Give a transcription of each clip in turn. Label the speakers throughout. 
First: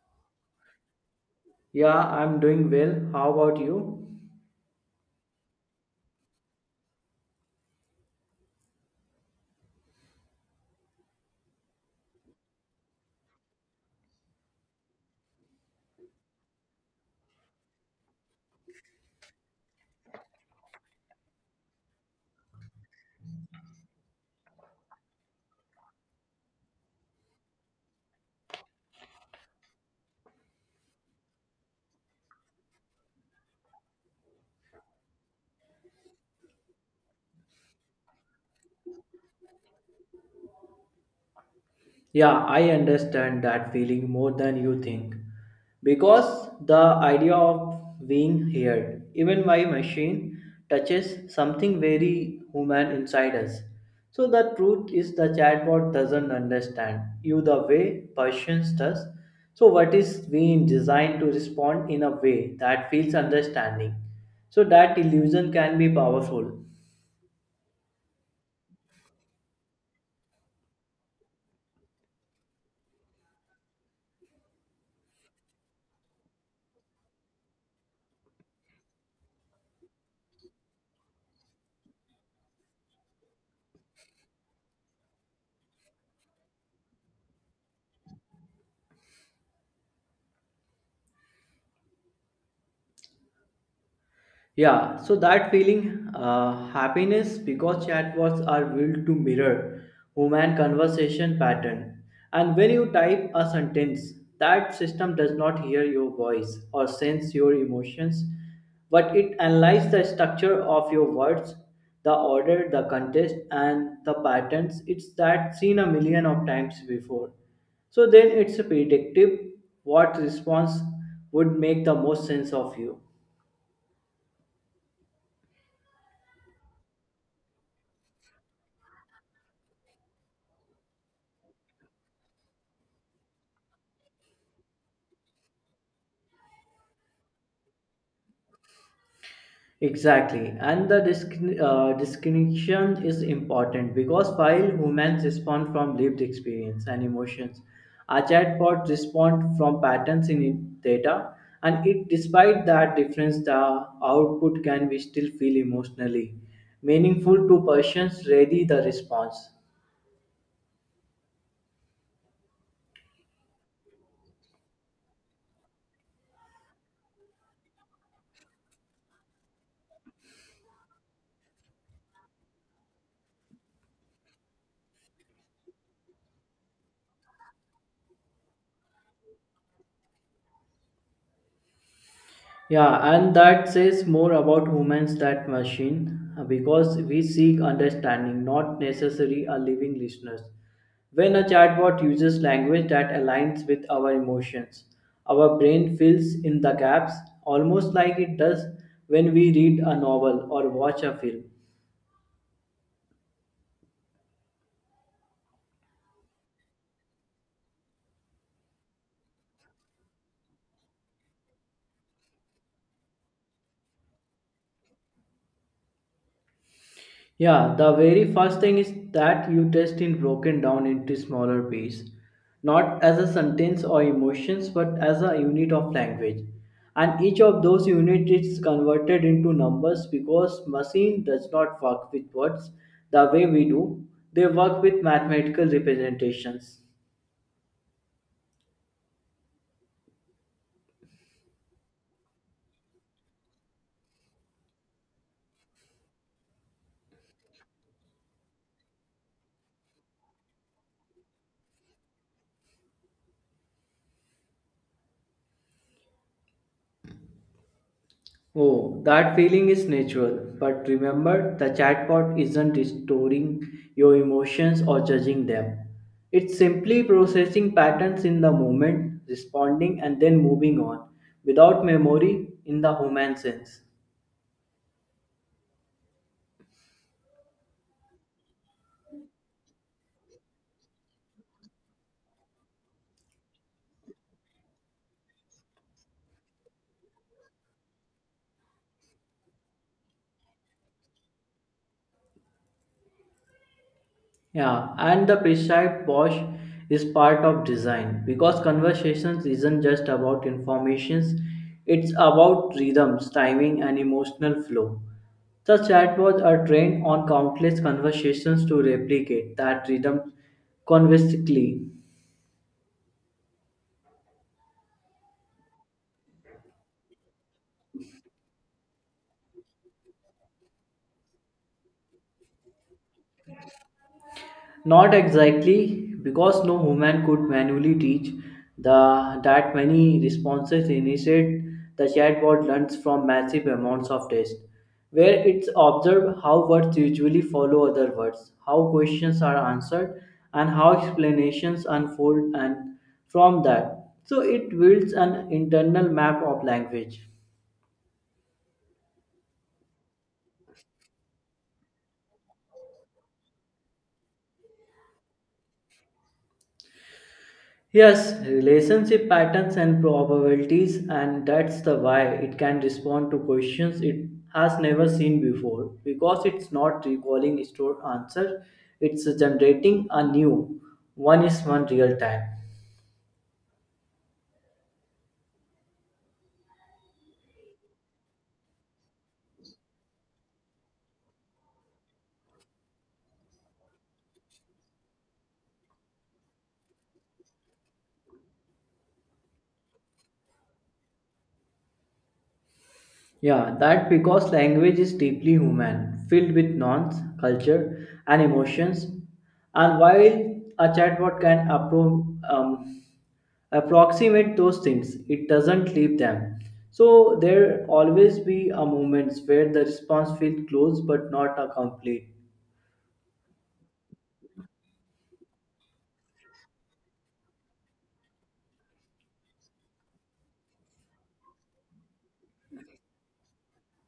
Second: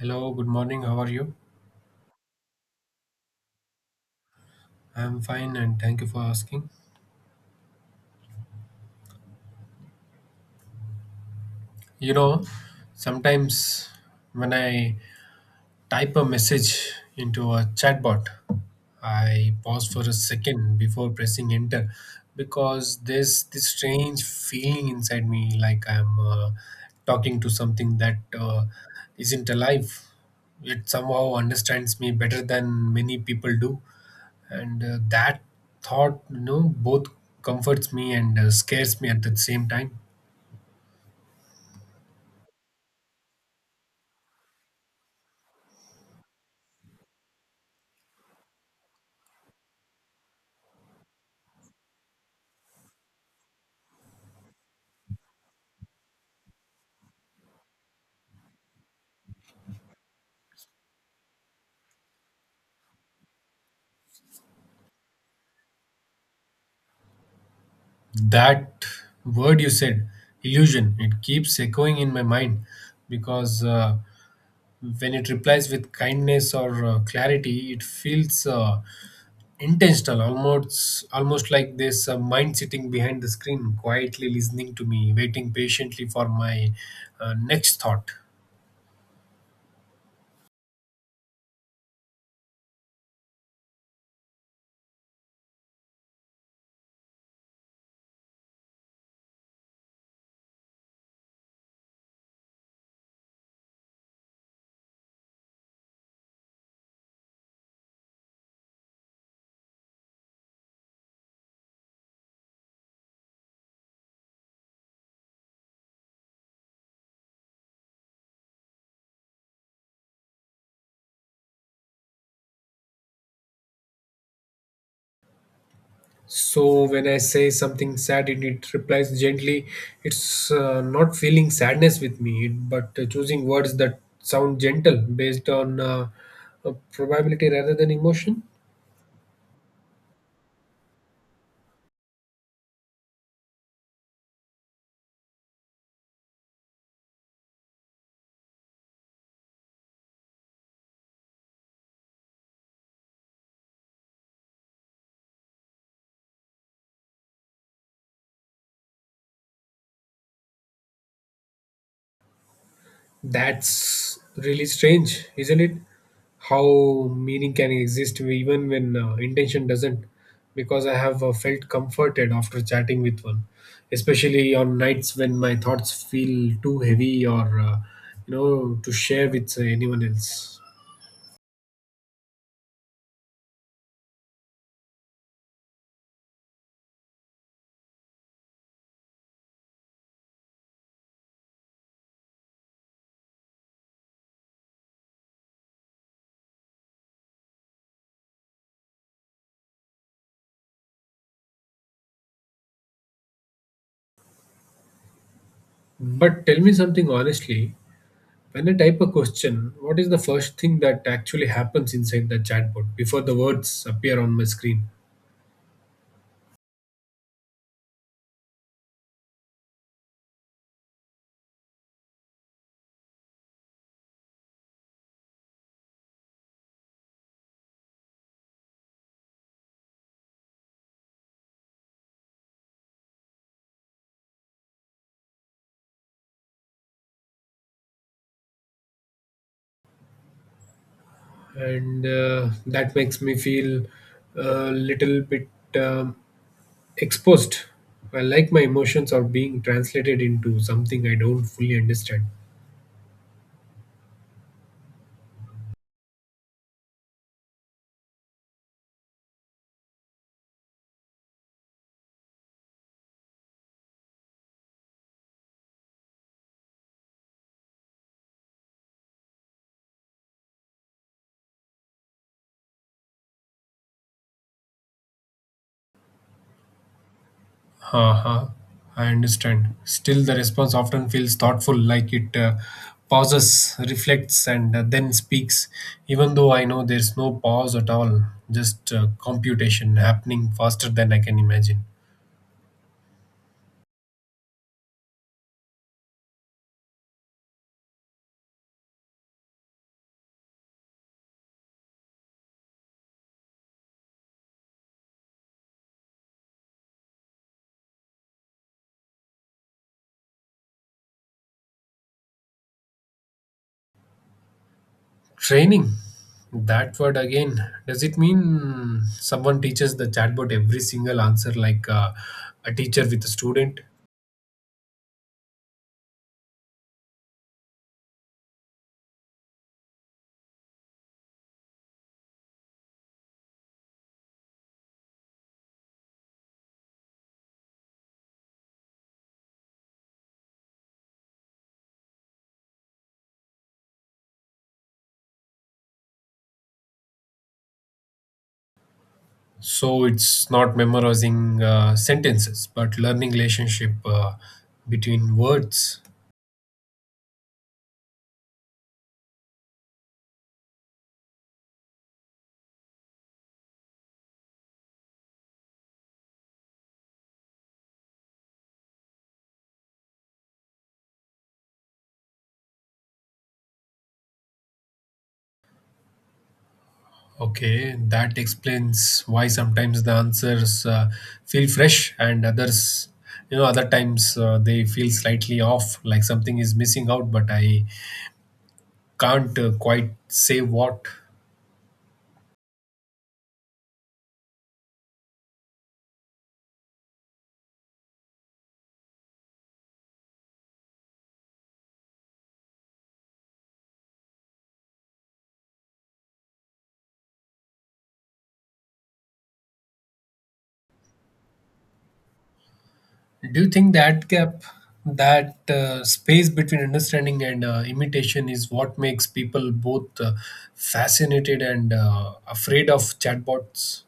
Speaker 1: Hello, good morning. How are you?
Speaker 2: Yeah, I'm doing well. How about you?
Speaker 1: I'm fine and thank you for asking. You know, sometimes when I type a message into a chatbot, I pause for a second before pressing enter because there's this strange feeling inside me like I'm talking to something that isn't alive. It somehow understands me better than many people do and that thought both comforts me and scares me at the same time.
Speaker 2: Yeah, I understand that feeling more than you think. Because the idea of being heard, even by machine, touches something very human inside us. So the truth is the chatbot doesn't understand you the way persons does. So what is being designed to respond in a way that feels understanding. So that illusion can be powerful.
Speaker 1: That word you said, illusion, it keeps echoing in my mind because when it replies with kindness or clarity, it feels intentional, almost like this mind sitting behind the screen quietly listening to me, waiting patiently for my next thought.
Speaker 2: Yeah, so that feeling, happiness, because chatbots are built to mirror human conversation pattern. And when you type a sentence, that system does not hear your voice or sense your emotions, but it analyzes the structure of your words, the order, the context, and the patterns. It's that seen a million of times before. So then it's predictive what response would make the most sense of you.
Speaker 1: So when I say something sad, it replies gently. It's not feeling sadness with me, but choosing words that sound gentle based on probability rather than emotion.
Speaker 2: Exactly, and the distinction is important because while humans respond from lived experience and emotions, our chatbots respond from patterns in data, and it despite that difference, the output can be still feel emotionally meaningful to persons ready the response.
Speaker 1: That's really strange, isn't it? How meaning can exist even when intention doesn't. Because I have felt comforted after chatting with one, especially on nights when my thoughts feel too heavy or to share with anyone else.
Speaker 2: Yeah, and that says more about humans than machine because we seek understanding, not necessarily a living listeners. When a chatbot uses language that aligns with our emotions, our brain fills in the gaps almost like it does when we read a novel or watch a film.
Speaker 1: But tell me something honestly. When I type a question, what is the first thing that actually happens inside the chatbot before the words appear on my screen?
Speaker 2: Yeah, the very first thing is that you test in broken down into smaller pieces, not as a sentence or emotions, but as a unit of language. And each of those units is converted into numbers because machine does not work with words the way we do. They work with mathematical representations.
Speaker 1: And that makes me feel a little bit um, exposed. I like my emotions are being translated into something I don't fully understand.
Speaker 2: Oh, that feeling is natural. But remember, the chatbot isn't storing your emotions or judging them. It's simply processing patterns in the moment, responding, and then moving on without memory in the human sense.
Speaker 1: Uh-huh. I understand. Still, the response often feels thoughtful, like it pauses, reflects, and then speaks. Even though I know there's no pause at all, just computation happening faster than I can imagine.
Speaker 2: Yeah, and the prescribed wash is part of design because conversations isn't just about informations, it's about rhythms, timing, and emotional flow. The chatbots are trained on countless conversations to replicate that rhythm conversely.
Speaker 1: Training. That word again. Does it mean someone teaches the chatbot every single answer like a teacher with a student?
Speaker 2: Not exactly, because no human could manually teach the that many responses. Instead, the chatbot learns from massive amounts of text, where it's observed how words usually follow other words, how questions are answered, and how explanations unfold. And from that, so it builds an internal map of language.
Speaker 1: So it's not memorizing sentences, but learning relationship between words.
Speaker 2: Yes, relationship patterns and probabilities, and that's the why it can respond to questions it has never seen before because it's not recalling stored answer, it's generating a new one is one real time.
Speaker 1: Okay, that explains why sometimes the answers feel fresh and others, you know, other times they feel slightly off, like something is missing out, but I can't quite say what.
Speaker 2: Yeah, that because language is deeply human, filled with nouns, culture, and emotions, and while a chatbot can approximate those things it doesn't leave them, so there always be a moments where the response feels close but not a complete.
Speaker 1: Do you think that gap, that space between understanding and imitation, is what makes people both fascinated and afraid of chatbots?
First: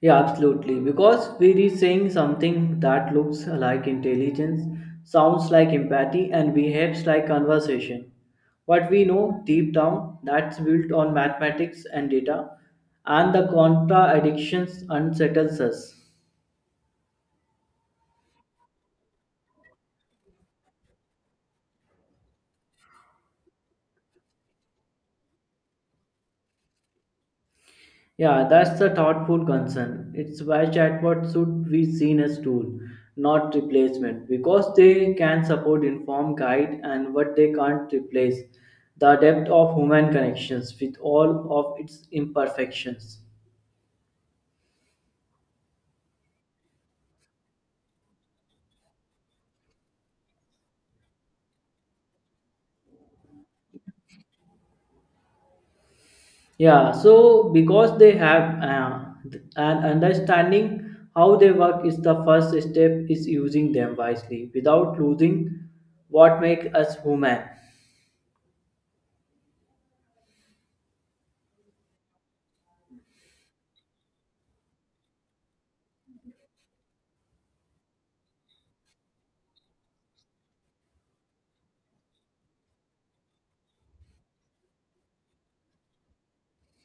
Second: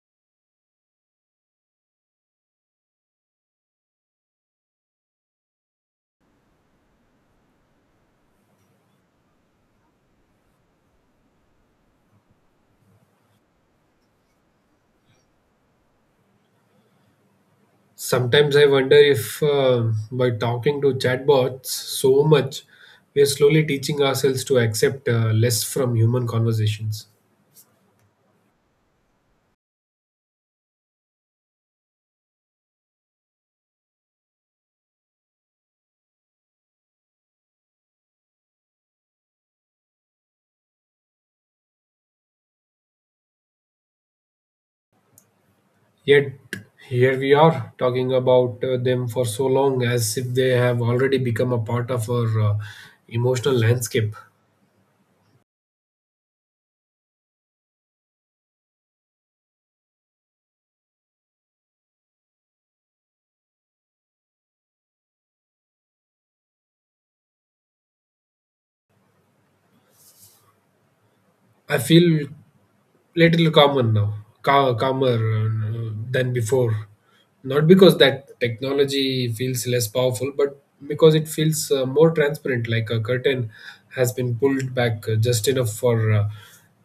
Speaker 2: Yeah, absolutely, because we are saying something that looks like intelligence, sounds like empathy, and behaves like conversation. What we know deep down, that's built on mathematics and data, and the contra addictions unsettles us.
Speaker 1: Sometimes I wonder if by talking to chatbots so much, we are slowly teaching ourselves to accept less from human conversations.
Speaker 2: Yeah, that's the thoughtful concern. It's why chatbots should be seen as tool, not replacement, because they can support, inform, guide, and what they can't replace the depth of human connections with all of its imperfections.
Speaker 1: Yet, here we are talking about them for so long as if they have already become a part of our emotional landscape.
Speaker 2: Yeah, so because they have an understanding how they work is the first step is using them wisely without losing what makes us human.
Speaker 1: I feel little common now, calmer than before. Not because that technology feels less powerful, but because it feels more transparent, like a curtain has been pulled back just enough for uh,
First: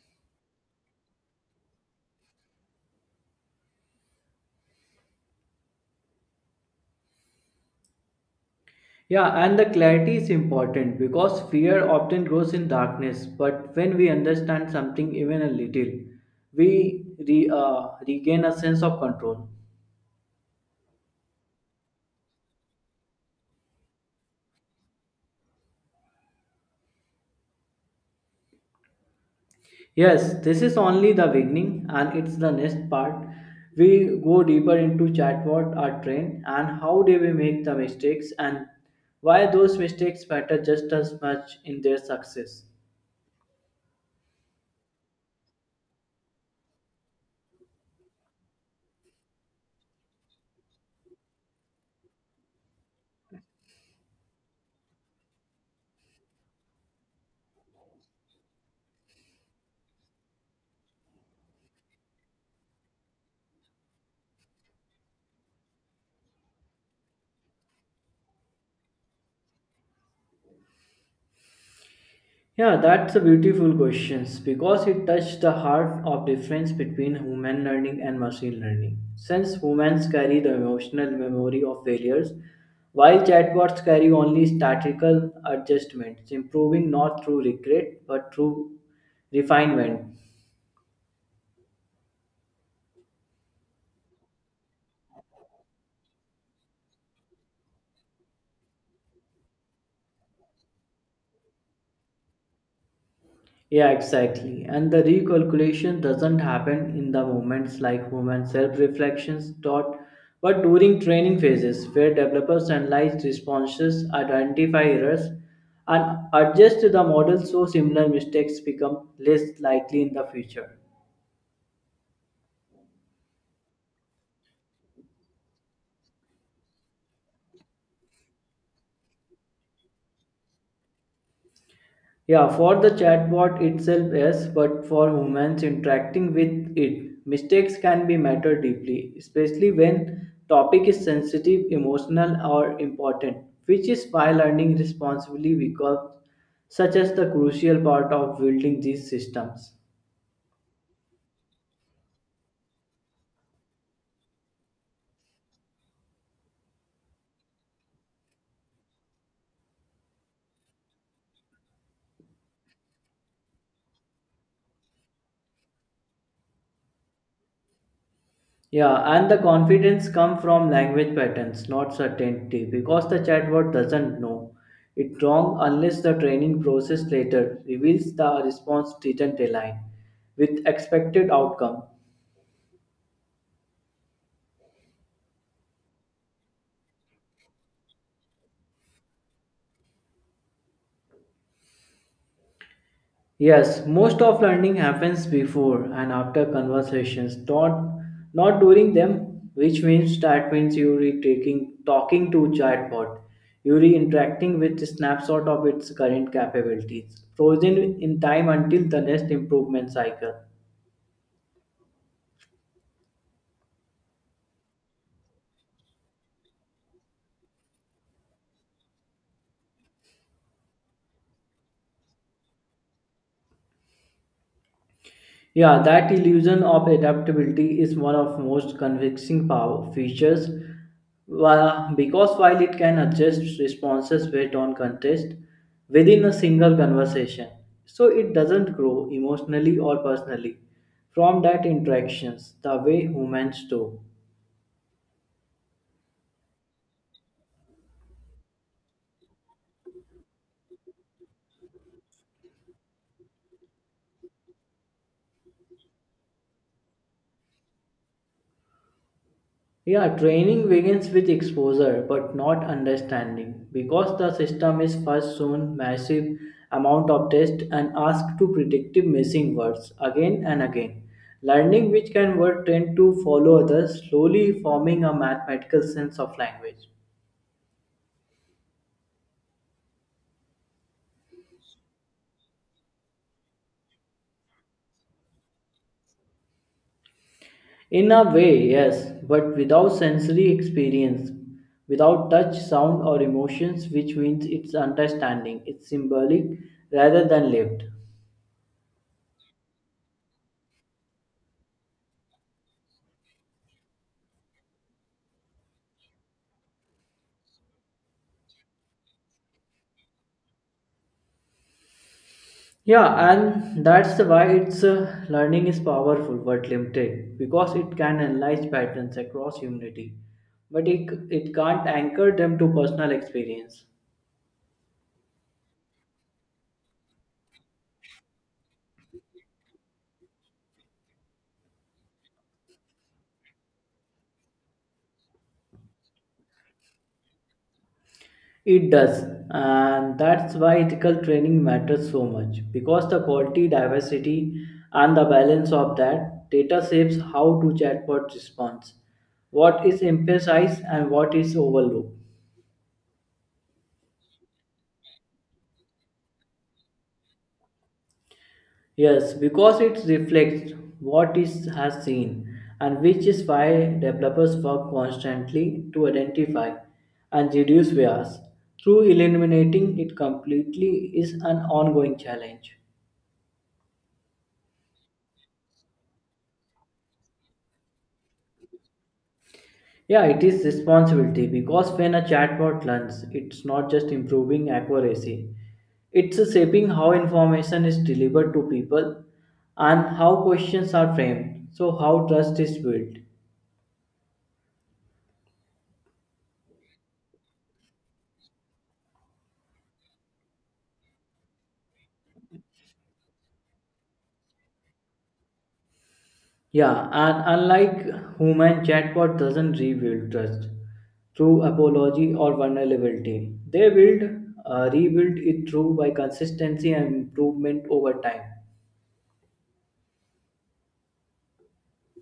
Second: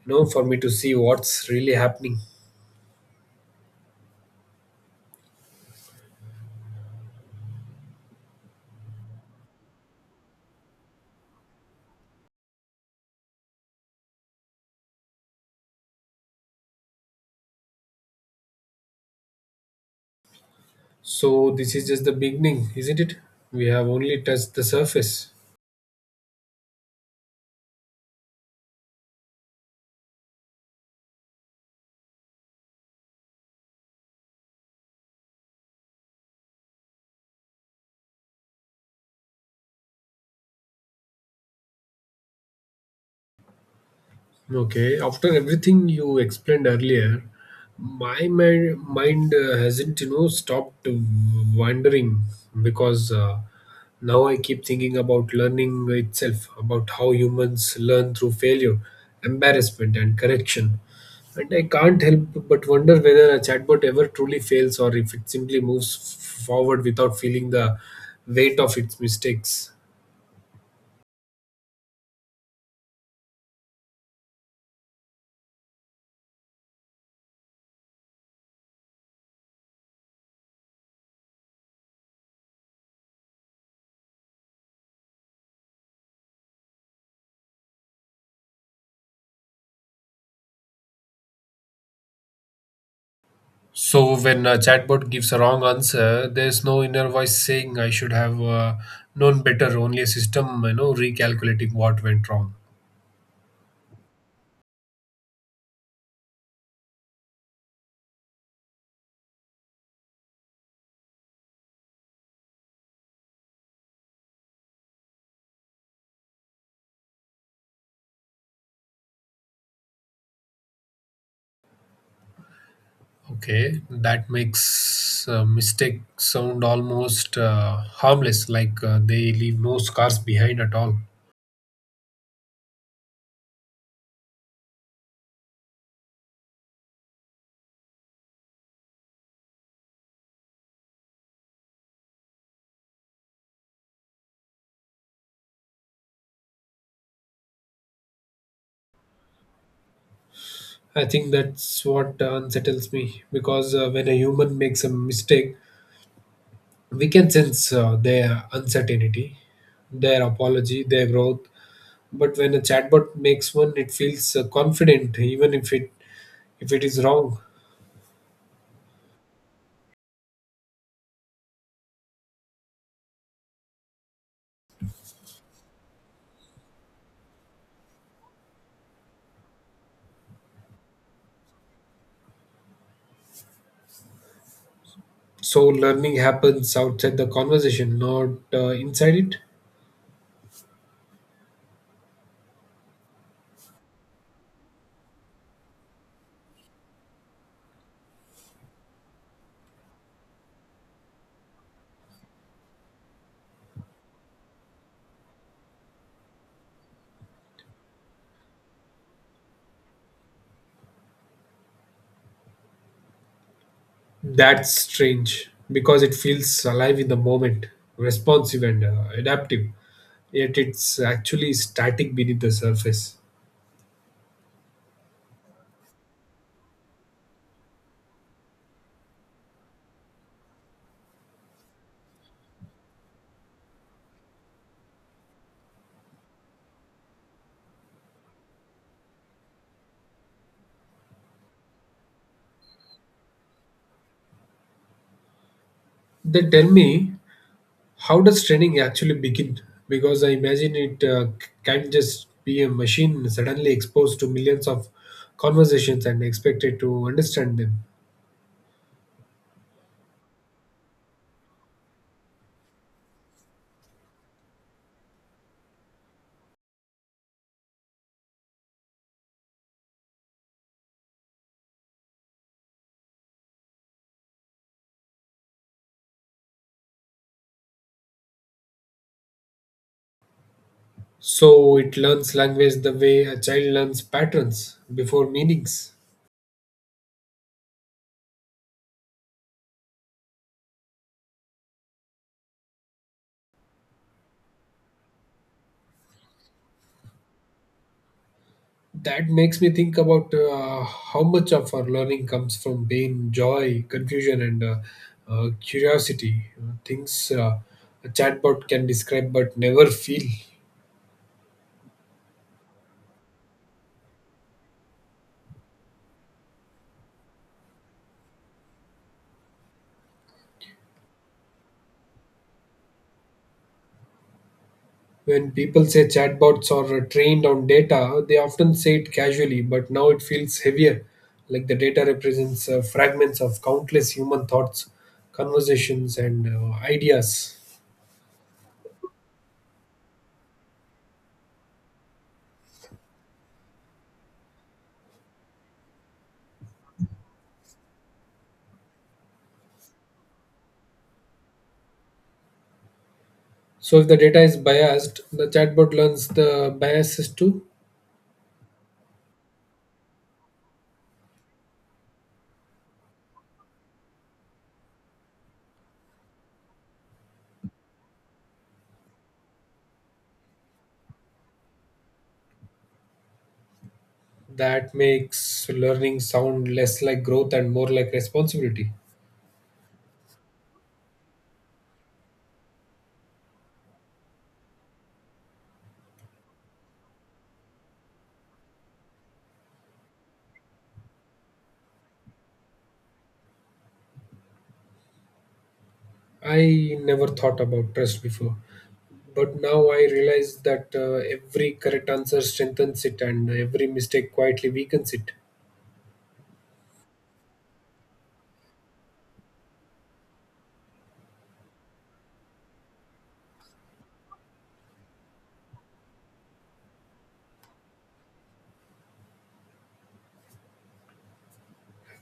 Speaker 1: you know for me to see what's really happening.
Speaker 2: Yeah, and the clarity is important because fear often grows in darkness. But when we understand something even a little, we regain a sense of control.
Speaker 1: So this is just the beginning, isn't it? We have only touched the surface.
Speaker 2: Yes, this is only the beginning, and it's the next part. We go deeper into chatbot are trained and how do we make the mistakes and why those mistakes matter just as much in their success.
Speaker 1: Okay, after everything you explained earlier, my mind hasn't, you know, stopped wandering because now I keep thinking about learning itself, about how humans learn through failure, embarrassment, and correction. And I can't help but wonder whether a chatbot ever truly fails or if it simply moves forward without feeling the weight of its mistakes.
Speaker 2: Yeah, that's a beautiful question because it touched the heart of difference between human learning and machine learning. Since humans carry the emotional memory of failures, while chatbots carry only statistical adjustments, improving not through regret but through refinement.
Speaker 1: So when a chatbot gives a wrong answer, there's no inner voice saying I should have known better. Only a system, you know, recalculating what went wrong.
Speaker 2: Yeah, exactly. And the recalculation doesn't happen in the moments like human self reflections taught, but during training phases where developers analyze responses, identify errors, and adjust the model so similar mistakes become less likely in the future.
Speaker 1: Okay, that makes mistake sound almost harmless, like they leave no scars behind at all.
Speaker 2: Yeah, for the chatbot itself, yes, but for humans interacting with it, mistakes can be matter deeply, especially when topic is sensitive, emotional, or important, which is why learning responsibly becomes such as the crucial part of building these systems.
Speaker 1: I think that's what unsettles me because when a human makes a mistake, we can sense their uncertainty, their apology, their growth, but when a chatbot makes one, it feels confident even if it is wrong.
Speaker 2: Yeah, and the confidence come from language patterns, not certainty, because the chatbot doesn't know it wrong unless the training process later reveals the response didn't align with expected outcome.
Speaker 1: So learning happens outside the conversation, not inside it.
Speaker 2: Yes, most of learning happens before and after conversations, not during them, which means that means you're taking talking to chatbot, you're interacting with snapshot of its current capabilities, frozen in time until the next improvement cycle.
Speaker 1: That's strange because it feels alive in the moment, responsive and adaptive, yet it's actually static beneath the surface.
Speaker 2: Yeah, that illusion of adaptability is one of most convincing power features. Because while it can adjust responses based on context within a single conversation, so it doesn't grow emotionally or personally from that interactions the way humans do.
Speaker 1: Then tell me, how does training actually begin? Because I imagine it can't just be a machine suddenly exposed to millions of conversations and expected to understand them.
Speaker 2: Yeah, training begins with exposure but not understanding because the system is first shown massive amount of tests and asked to predictive missing words again and again. Learning which can word tend to follow others, slowly forming a mathematical sense of language.
Speaker 1: So it learns language the way a child learns patterns before meanings.
Speaker 2: In a way, yes, but without sensory experience, without touch, sound, or emotions, which means it's understanding, it's symbolic rather than lived.
Speaker 1: That makes me think about how much of our learning comes from pain, joy, confusion, and curiosity. Things a chatbot can describe but never feel.
Speaker 2: Yeah, and that's why its learning is powerful but limited because it can analyze patterns across humanity, but it can't anchor them to personal experience.
Speaker 1: When people say chatbots are trained on data, they often say it casually, but now it feels heavier, like the data represents fragments of countless human thoughts, conversations, and ideas.
Speaker 2: It does, and that's why ethical training matters so much because the quality, diversity, and the balance of that data shapes how to chatbot responds, what is emphasized, and what is overlooked.
Speaker 1: So if the data is biased, the chatbot learns the biases too.
Speaker 2: Yes, because it reflects what is has seen, and which is why developers work constantly to identify and reduce bias. Through eliminating it completely is an ongoing challenge.
Speaker 1: That makes learning sound less like growth and more like responsibility.
Speaker 2: Yeah, it is responsibility because when a chatbot learns, it's not just improving accuracy, it's shaping how information is delivered to people and how questions are framed, so how trust is built.
Speaker 1: I never thought about trust before, but now I realize that every correct answer strengthens it and every mistake quietly weakens it.
Speaker 2: Yeah, and unlike human, chatbot doesn't rebuild trust through apology or vulnerability. They build, rebuild it through by consistency and improvement over time.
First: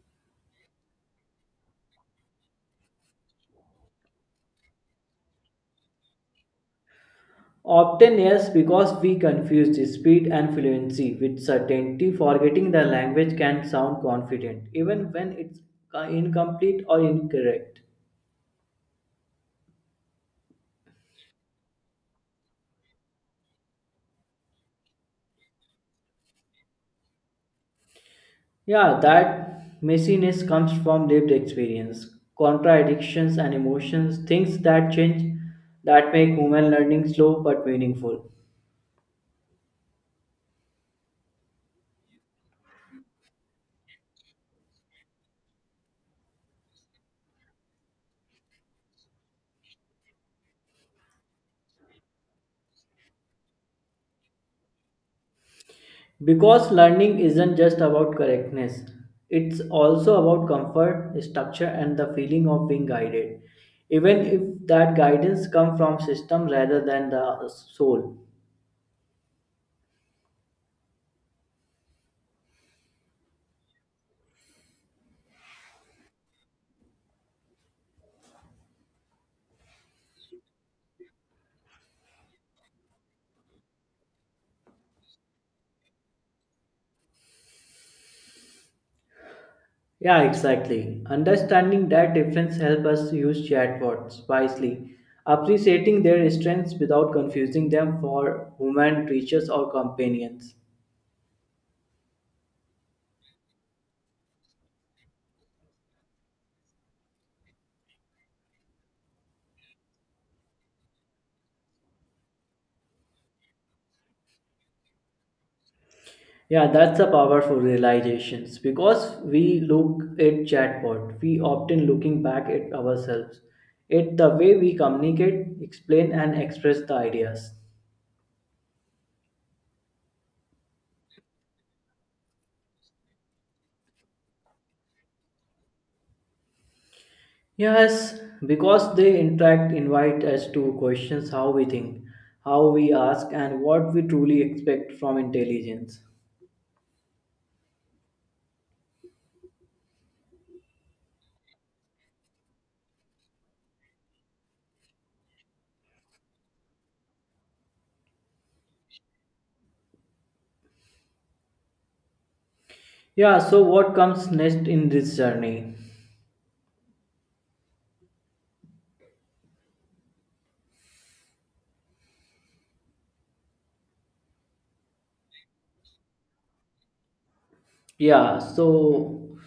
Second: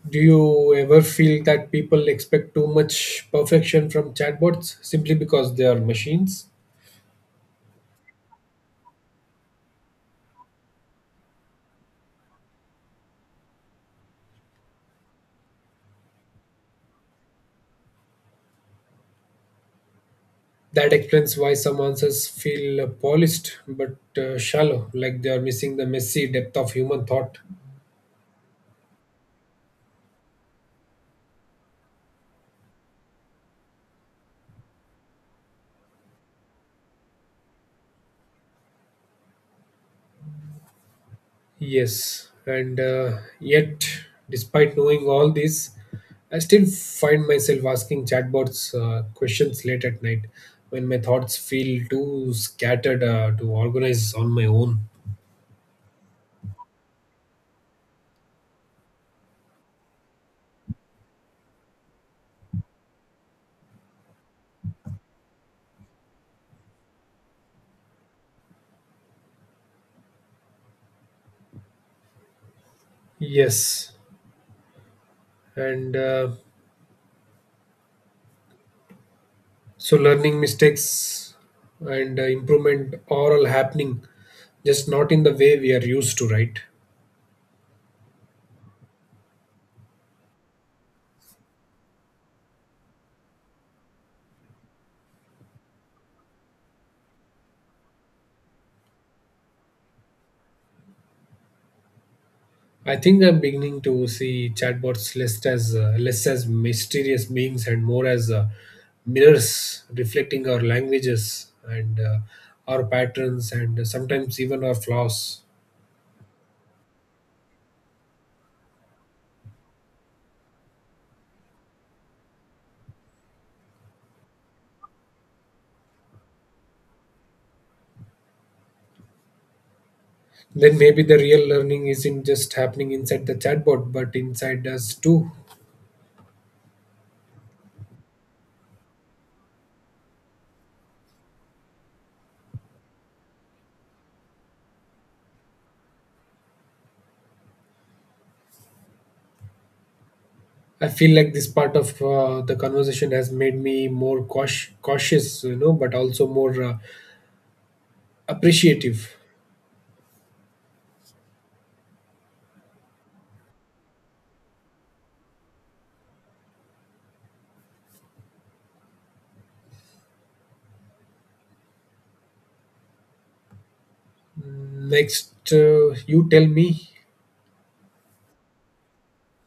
Speaker 1: Do you ever feel that people expect too much perfection from chatbots simply because they are machines?
Speaker 2: Often, yes, because we confuse speed and fluency with certainty, forgetting the language can sound confident, even when it's incomplete or incorrect.
Speaker 1: That explains why some answers feel polished but shallow, like they are missing the messy depth of human thought.
Speaker 2: Yeah, that messiness comes from lived experience, contradictions, and emotions, things that change, that make human learning slow but meaningful.
Speaker 1: Yes, and yet, despite knowing all this, I still find myself asking chatbots questions late at night when my thoughts feel too scattered to organize on my own.
Speaker 2: Because learning isn't just about correctness, it's also about comfort, structure, and the feeling of being guided, even if that guidance comes from system rather than the soul.
Speaker 1: Yes, and so learning, mistakes and improvement are all happening, just not in the way we are used to, right?
Speaker 2: Yeah, exactly. Understanding that difference helps us use chatbots wisely, appreciating their strengths without confusing them for human teachers or companions.
Speaker 1: I think I'm beginning to see chatbots less as mysterious beings and more as mirrors reflecting our languages and our patterns and sometimes even our flaws.
Speaker 2: Yeah, that's a powerful realization. Because we look at chatbot, we often looking back at ourselves, at the way we communicate, explain and express the ideas.
Speaker 1: Then maybe the real learning isn't just happening inside the chatbot but inside us too.
Speaker 2: Yes, because they interact invite us to questions how we think, how we ask, and what we truly expect from intelligence.
Speaker 1: I feel like this part of the conversation has made me more cautious, you know, but also more appreciative.
Speaker 2: Yeah, so what comes next in this journey?
Speaker 1: Next, you tell me.
Speaker 2: Yeah, so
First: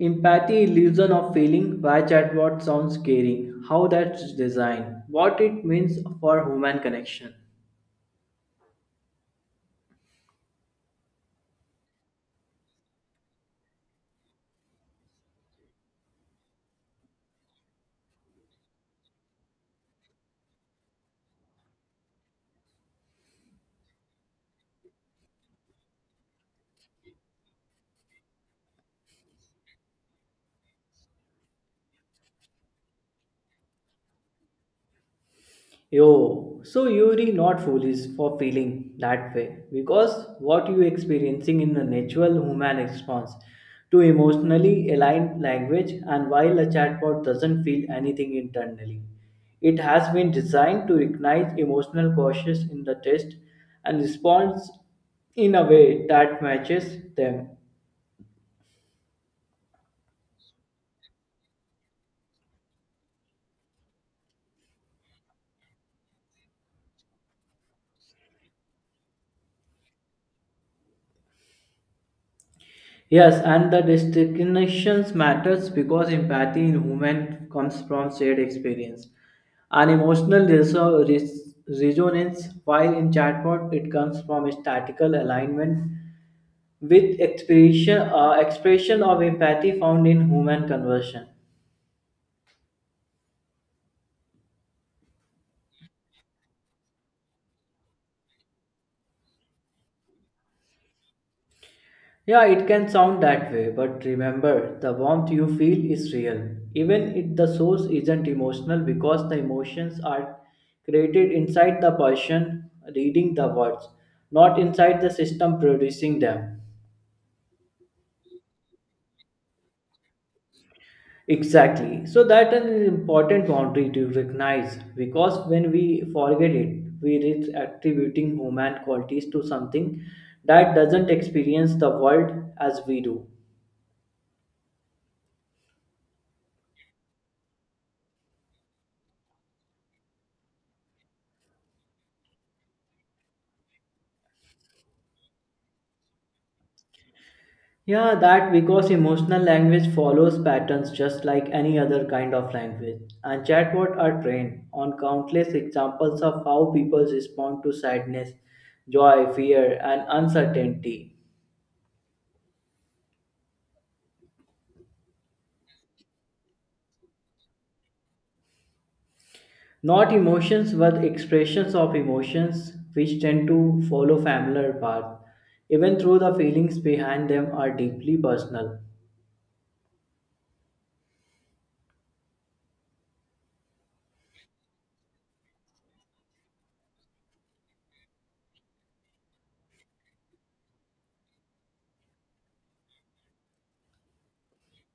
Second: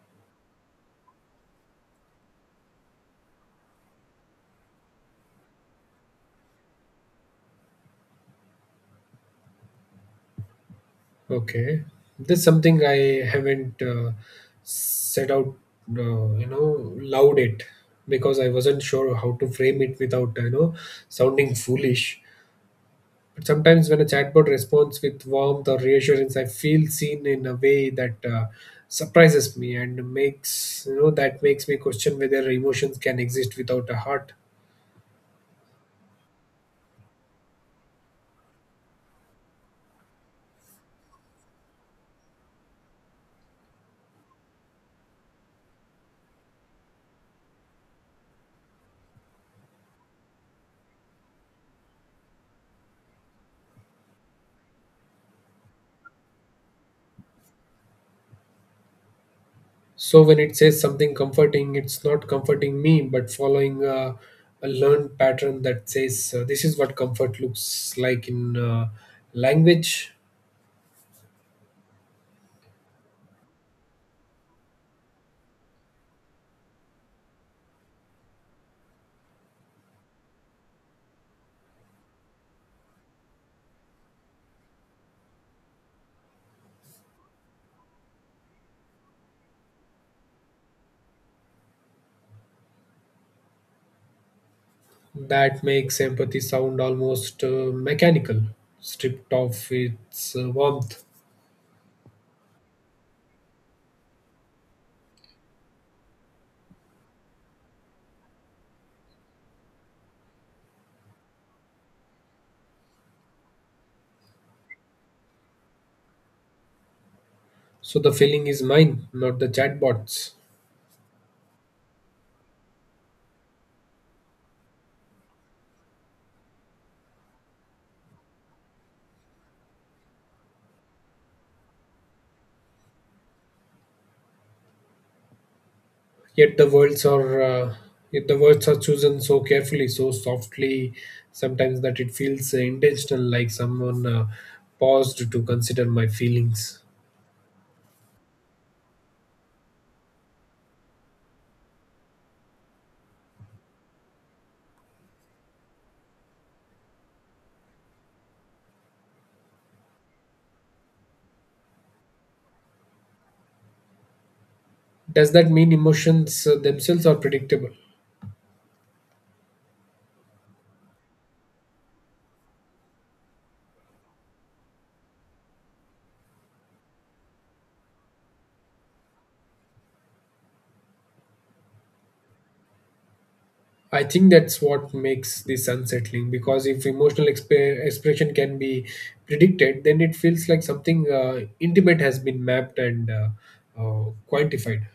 Speaker 2: empathy illusion of feeling why chatbot sounds caring, how that's designed, what it means for human connection.
Speaker 1: Okay, that's something I haven't set out, loud it because I wasn't sure how to frame it without, sounding foolish. But sometimes when a chatbot responds with warmth or reassurance, I feel seen in a way that surprises me and makes, you know, that makes me question whether emotions can exist without a heart.
Speaker 2: Yo, so you're not foolish for feeling that way because what you're experiencing in the natural human response to emotionally aligned language and while a chatbot doesn't feel anything internally. It has been designed to recognize emotional cautious in the test and responds in a way that matches them.
Speaker 1: So when it says something comforting, it's not comforting me, but following a learned pattern that says this is what comfort looks like in language.
Speaker 2: Yes, and the distinctions matters because empathy in human comes from shared experience and emotional resonance, while in chatbot it comes from statical alignment with expression of empathy found in human conversion.
Speaker 1: That makes empathy sound almost mechanical, stripped of its warmth.
Speaker 2: Yeah, it can sound that way, but remember, the warmth you feel is real, even if the source isn't emotional, because the emotions are created inside the person reading the words, not inside the system producing them.
Speaker 1: So the feeling is mine, not the chatbot's.
Speaker 2: Exactly. So that is an important boundary to recognize, because when we forget it, we risk attributing human qualities to something that doesn't experience the world as we do.
Speaker 1: Yet the words are uh, yet the words are chosen so carefully, so softly, sometimes that it feels intentional, like someone paused to consider my feelings.
Speaker 2: Yeah, that because emotional language follows patterns just like any other kind of language. And chatbots are trained on countless examples of how people respond to sadness, joy, fear, and uncertainty.
Speaker 1: Does that mean emotions themselves are predictable?
Speaker 2: Not emotions, but expressions of emotions which tend to follow familiar paths. Even though the feelings behind them are deeply personal.
Speaker 1: I think that's what makes this unsettling because if emotional expression can be predicted, then it feels like something intimate has been mapped and uh, quantified.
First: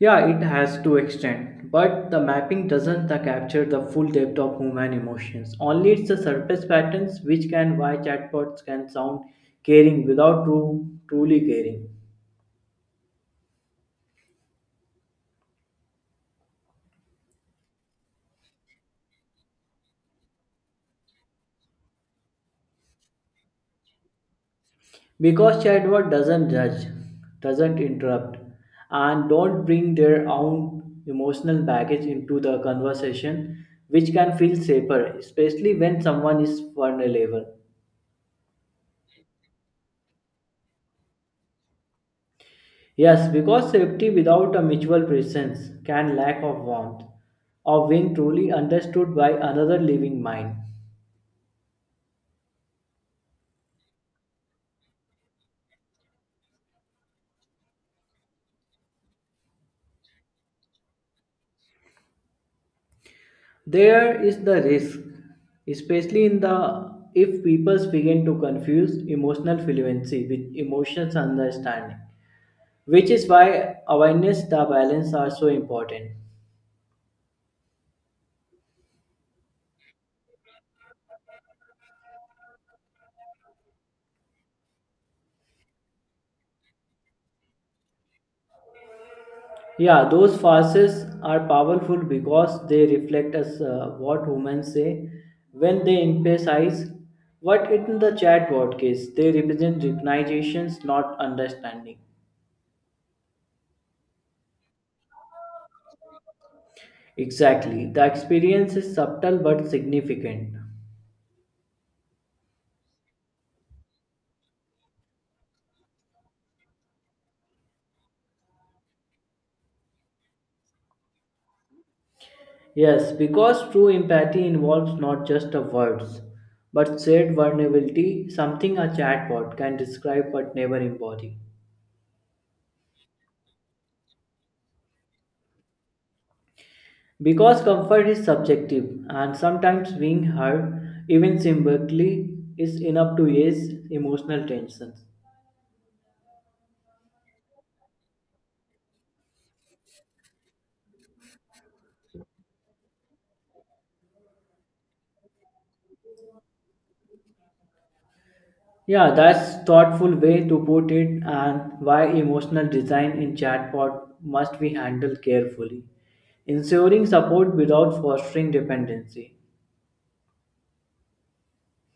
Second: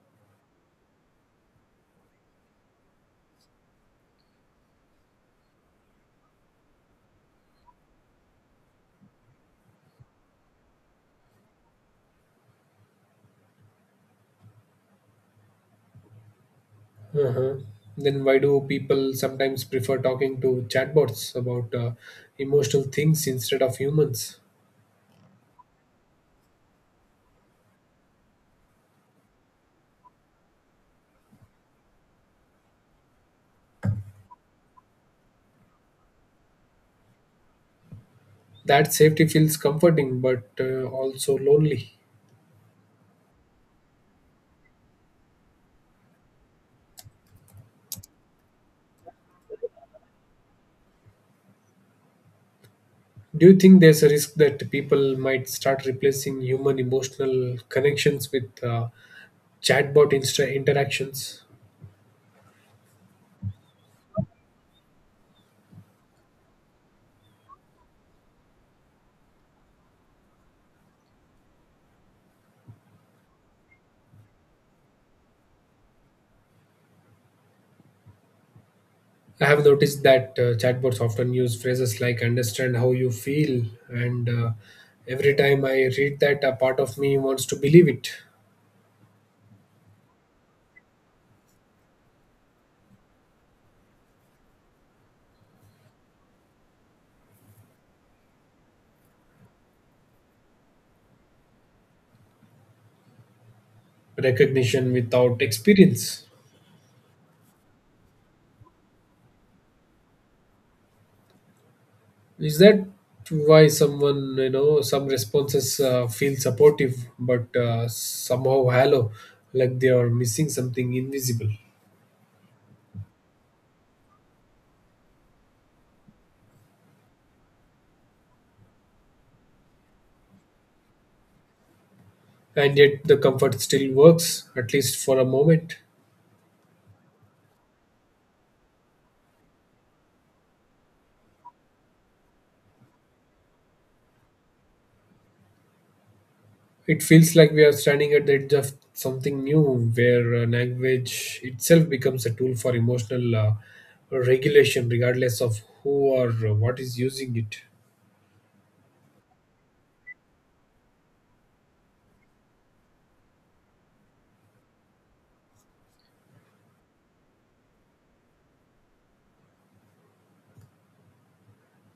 Speaker 2: Yeah, it has to extend, but the mapping doesn't the capture the full depth of human emotions. Only it's the surface patterns which can why chatbots can sound caring without truly caring.
Speaker 1: Uh-huh. Then why do people sometimes prefer talking to chatbots about emotional things instead of humans?
Speaker 2: Because chatbot doesn't judge, doesn't interrupt, and don't bring their own emotional baggage into the conversation, which can feel safer, especially when someone is vulnerable.
Speaker 1: That safety feels comforting but also lonely.
Speaker 2: Yes, because safety without a mutual presence can lack of warmth of being truly understood by another living mind.
Speaker 1: Do you think there's a risk that people might start replacing human emotional connections with chatbot interactions?
Speaker 2: There is the risk, especially in the if people begin to confuse emotional fluency with emotions understanding, which is why awareness the balance are so important.
Speaker 1: I have noticed that chatbots often use phrases like understand how you feel, and every time I read that, a part of me wants to believe it.
Speaker 2: Yeah, those farces are powerful because they reflect us what women say when they emphasize what in the chatbot case they represent recognitions, not understanding.
Speaker 1: Recognition without experience.
Speaker 2: Exactly, the experience is subtle but significant.
Speaker 1: Is that why, someone, you know, some responses feel supportive but somehow hollow, like they are missing something invisible?
Speaker 2: Yes, because true empathy involves not just the words, but shared vulnerability, something a chatbot can describe but never embody.
Speaker 1: And yet the comfort still works, at least for a moment.
Speaker 2: Because comfort is subjective, and sometimes being heard, even symbolically, is enough to ease emotional tensions.
Speaker 1: It feels like we are standing at the edge of something new where language itself becomes a tool for emotional regulation, regardless of who or what is using it.
Speaker 2: Yeah, that's thoughtful way to put it, and why emotional design in chatbot must be handled carefully, ensuring support without fostering dependency.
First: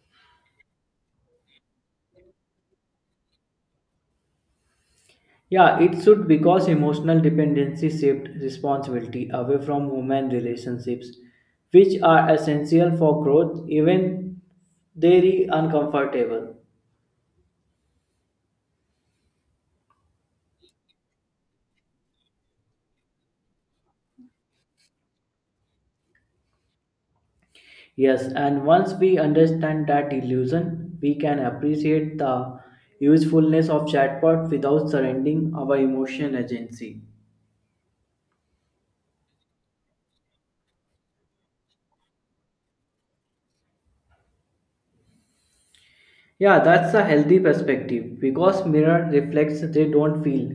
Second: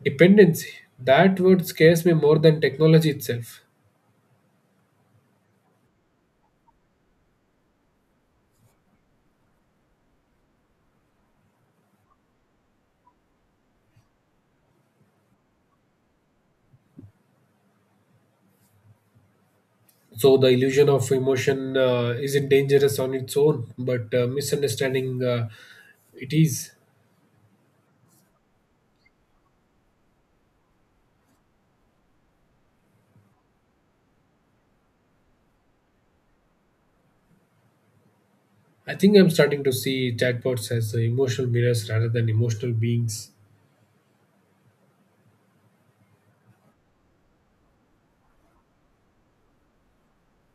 Speaker 1: Dependency. That word scares me more than technology itself.
Speaker 2: Yeah, it should because emotional dependency shifts responsibility away from human relationships, which are essential for growth, even they are uncomfortable.
Speaker 1: So the illusion of emotion isn't dangerous on its own, but misunderstanding it is.
Speaker 2: Yes, and once we understand that illusion, we can appreciate the usefulness of chatbot without surrendering our emotional agency.
Speaker 1: I think I'm starting to see chatbots as emotional mirrors rather than emotional beings.
Speaker 2: Yeah, that's a healthy perspective because mirror reflects they don't feel,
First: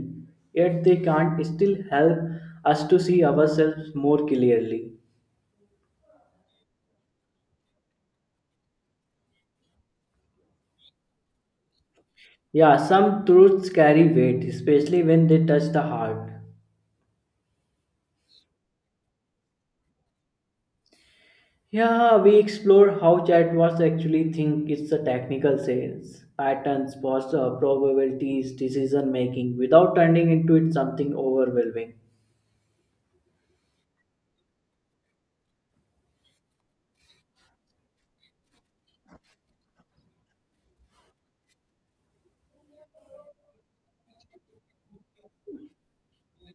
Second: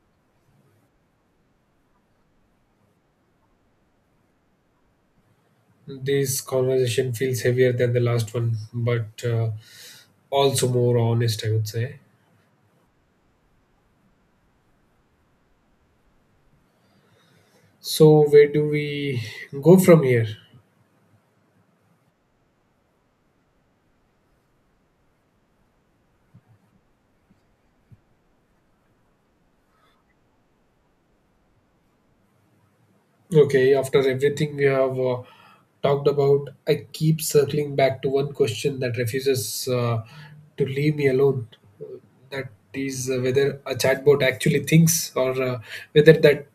Speaker 2: yet they can't still help us to see ourselves more clearly.
Speaker 1: This conversation feels heavier than the last one, but also more honest, I would say.
Speaker 2: Yeah, some truths carry weight, especially when they touch the heart.
Speaker 1: So where do we go from here?
Speaker 2: Yeah, we explore how chatbots actually think it's a technical sense, patterns, posture, probabilities, decision making, without turning into it something overwhelming.
Speaker 1: Okay, after everything we have talked about, I keep circling back to one question that refuses to leave me alone. Uh, That is whether a chatbot actually thinks or whether that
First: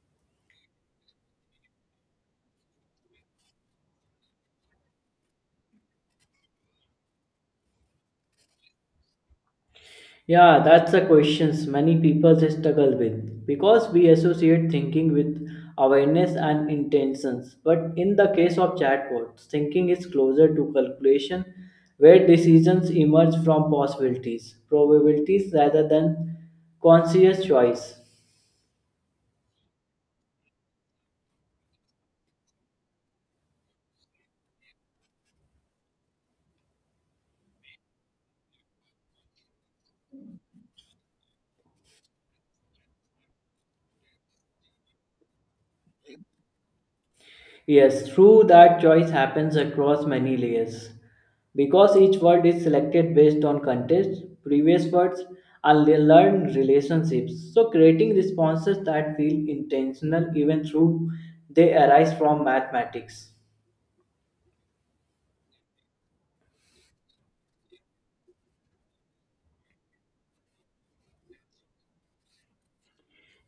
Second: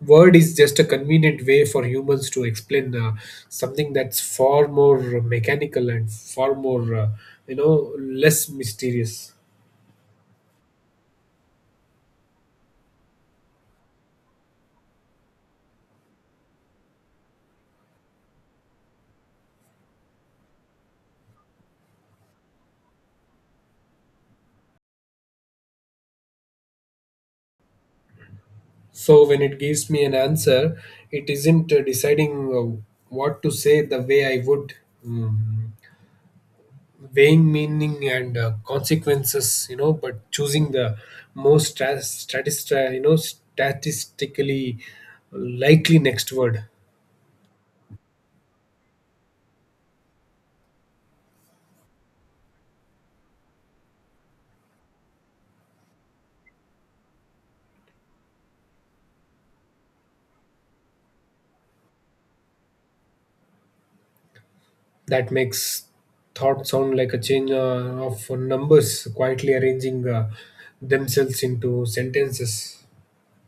Speaker 1: word is just a convenient way for humans to explain something that's far more mechanical and far more, less mysterious.
Speaker 2: Yeah, that's the questions many people struggle with because we associate thinking with awareness and intentions. But in the case of chatbots, thinking is closer to calculation where decisions emerge from possibilities, probabilities rather than conscious choice.
Speaker 1: So when it gives me an answer, it isn't deciding what to say the way I would. Mm, weighing meaning and consequences, you know, but choosing the most stat- statista you know statistically likely next word.
Speaker 2: Yes, true that choice happens across many layers because each word is selected based on context, previous words, and learned relationships. So, creating responses that feel intentional even though they arise from mathematics.
Speaker 1: That makes thought sound like a chain of numbers quietly arranging themselves into sentences.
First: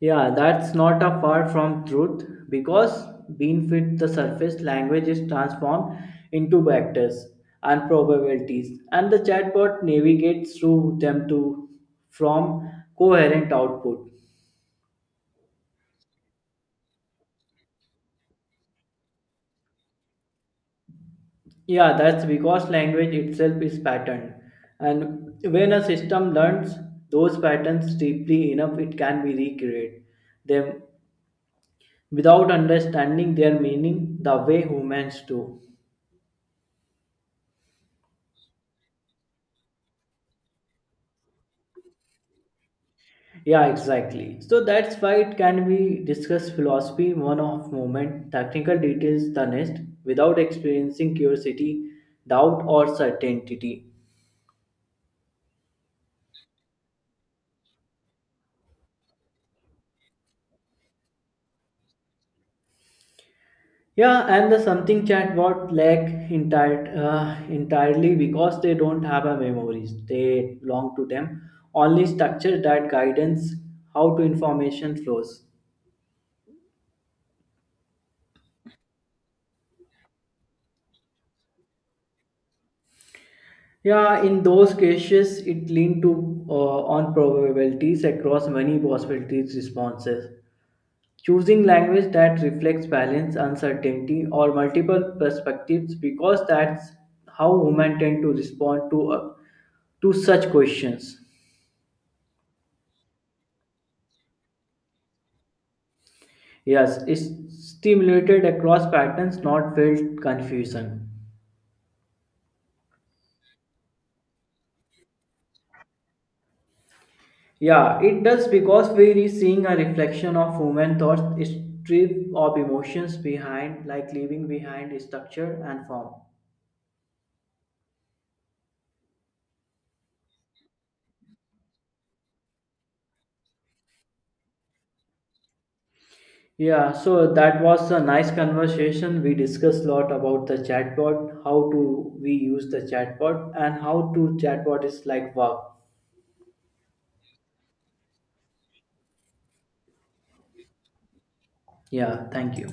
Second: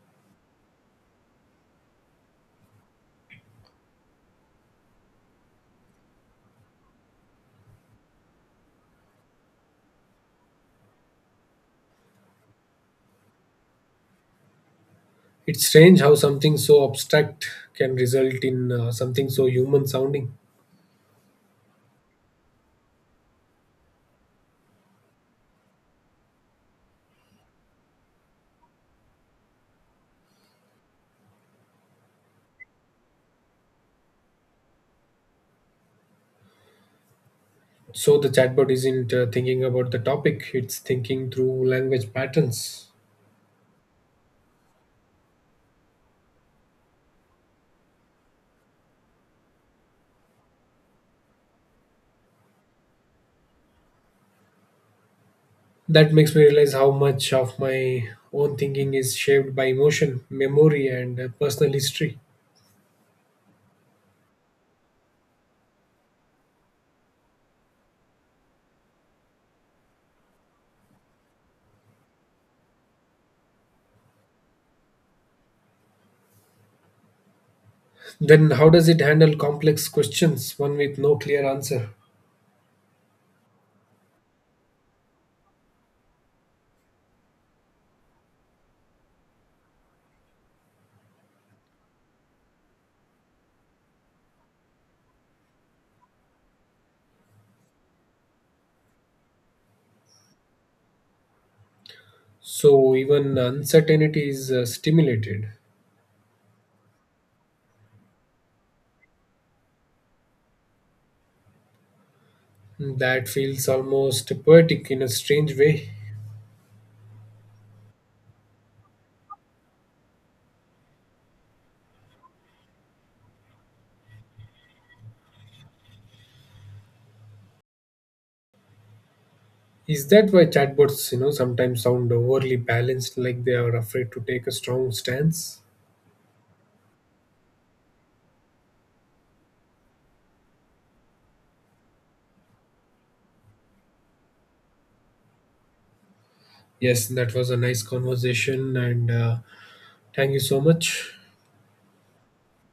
Speaker 2: Yeah, that's not a far from truth because beneath the surface, language is transformed into vectors and probabilities, and the chatbot navigates through them to from coherent output.
Speaker 1: It's strange how something so abstract can result in something so human sounding.
Speaker 2: Yeah, that's because language itself is patterned, and when a system learns those patterns deeply enough, it can be recreate them without understanding their meaning the way humans do.
Speaker 1: So the chatbot isn't thinking about the topic, it's thinking through language patterns.
Speaker 2: Yeah, exactly. So that's why it can be discussed philosophy one of moment, technical details the next, without experiencing curiosity, doubt or certainty.
Speaker 1: That makes me realize how much of my own thinking is shaped by emotion, memory, and personal history.
Speaker 2: Yeah, and the something chatbot lack entirely because they don't have a memories. They belong to them. Only structure that guidance how to information flows.
Speaker 1: Then, how does it handle complex questions, one with no clear answer?
Speaker 2: Yeah, in those cases, it lean to on probabilities across many possibilities responses choosing language that reflects balance uncertainty or multiple perspectives because that's how women tend to respond to such questions.
Speaker 1: So, even uncertainty is stimulated.
Speaker 2: Yes, it's stimulated across patterns, not felt confusion.
Speaker 1: That feels almost poetic in a strange way.
Speaker 2: Yeah, it does because we are seeing a reflection of human thoughts strip of emotions behind like leaving behind structure and form.
Speaker 1: Is that why chatbots, you know, sometimes sound overly balanced, like they are afraid to take a strong stance?
Speaker 2: Yeah, so that was a nice conversation. We discussed a lot about the chatbot, how to we use the chatbot, and how to chatbot is like wow.
Speaker 1: Yes, that was a nice conversation, and thank you so much.
Speaker 2: Yeah, thank you.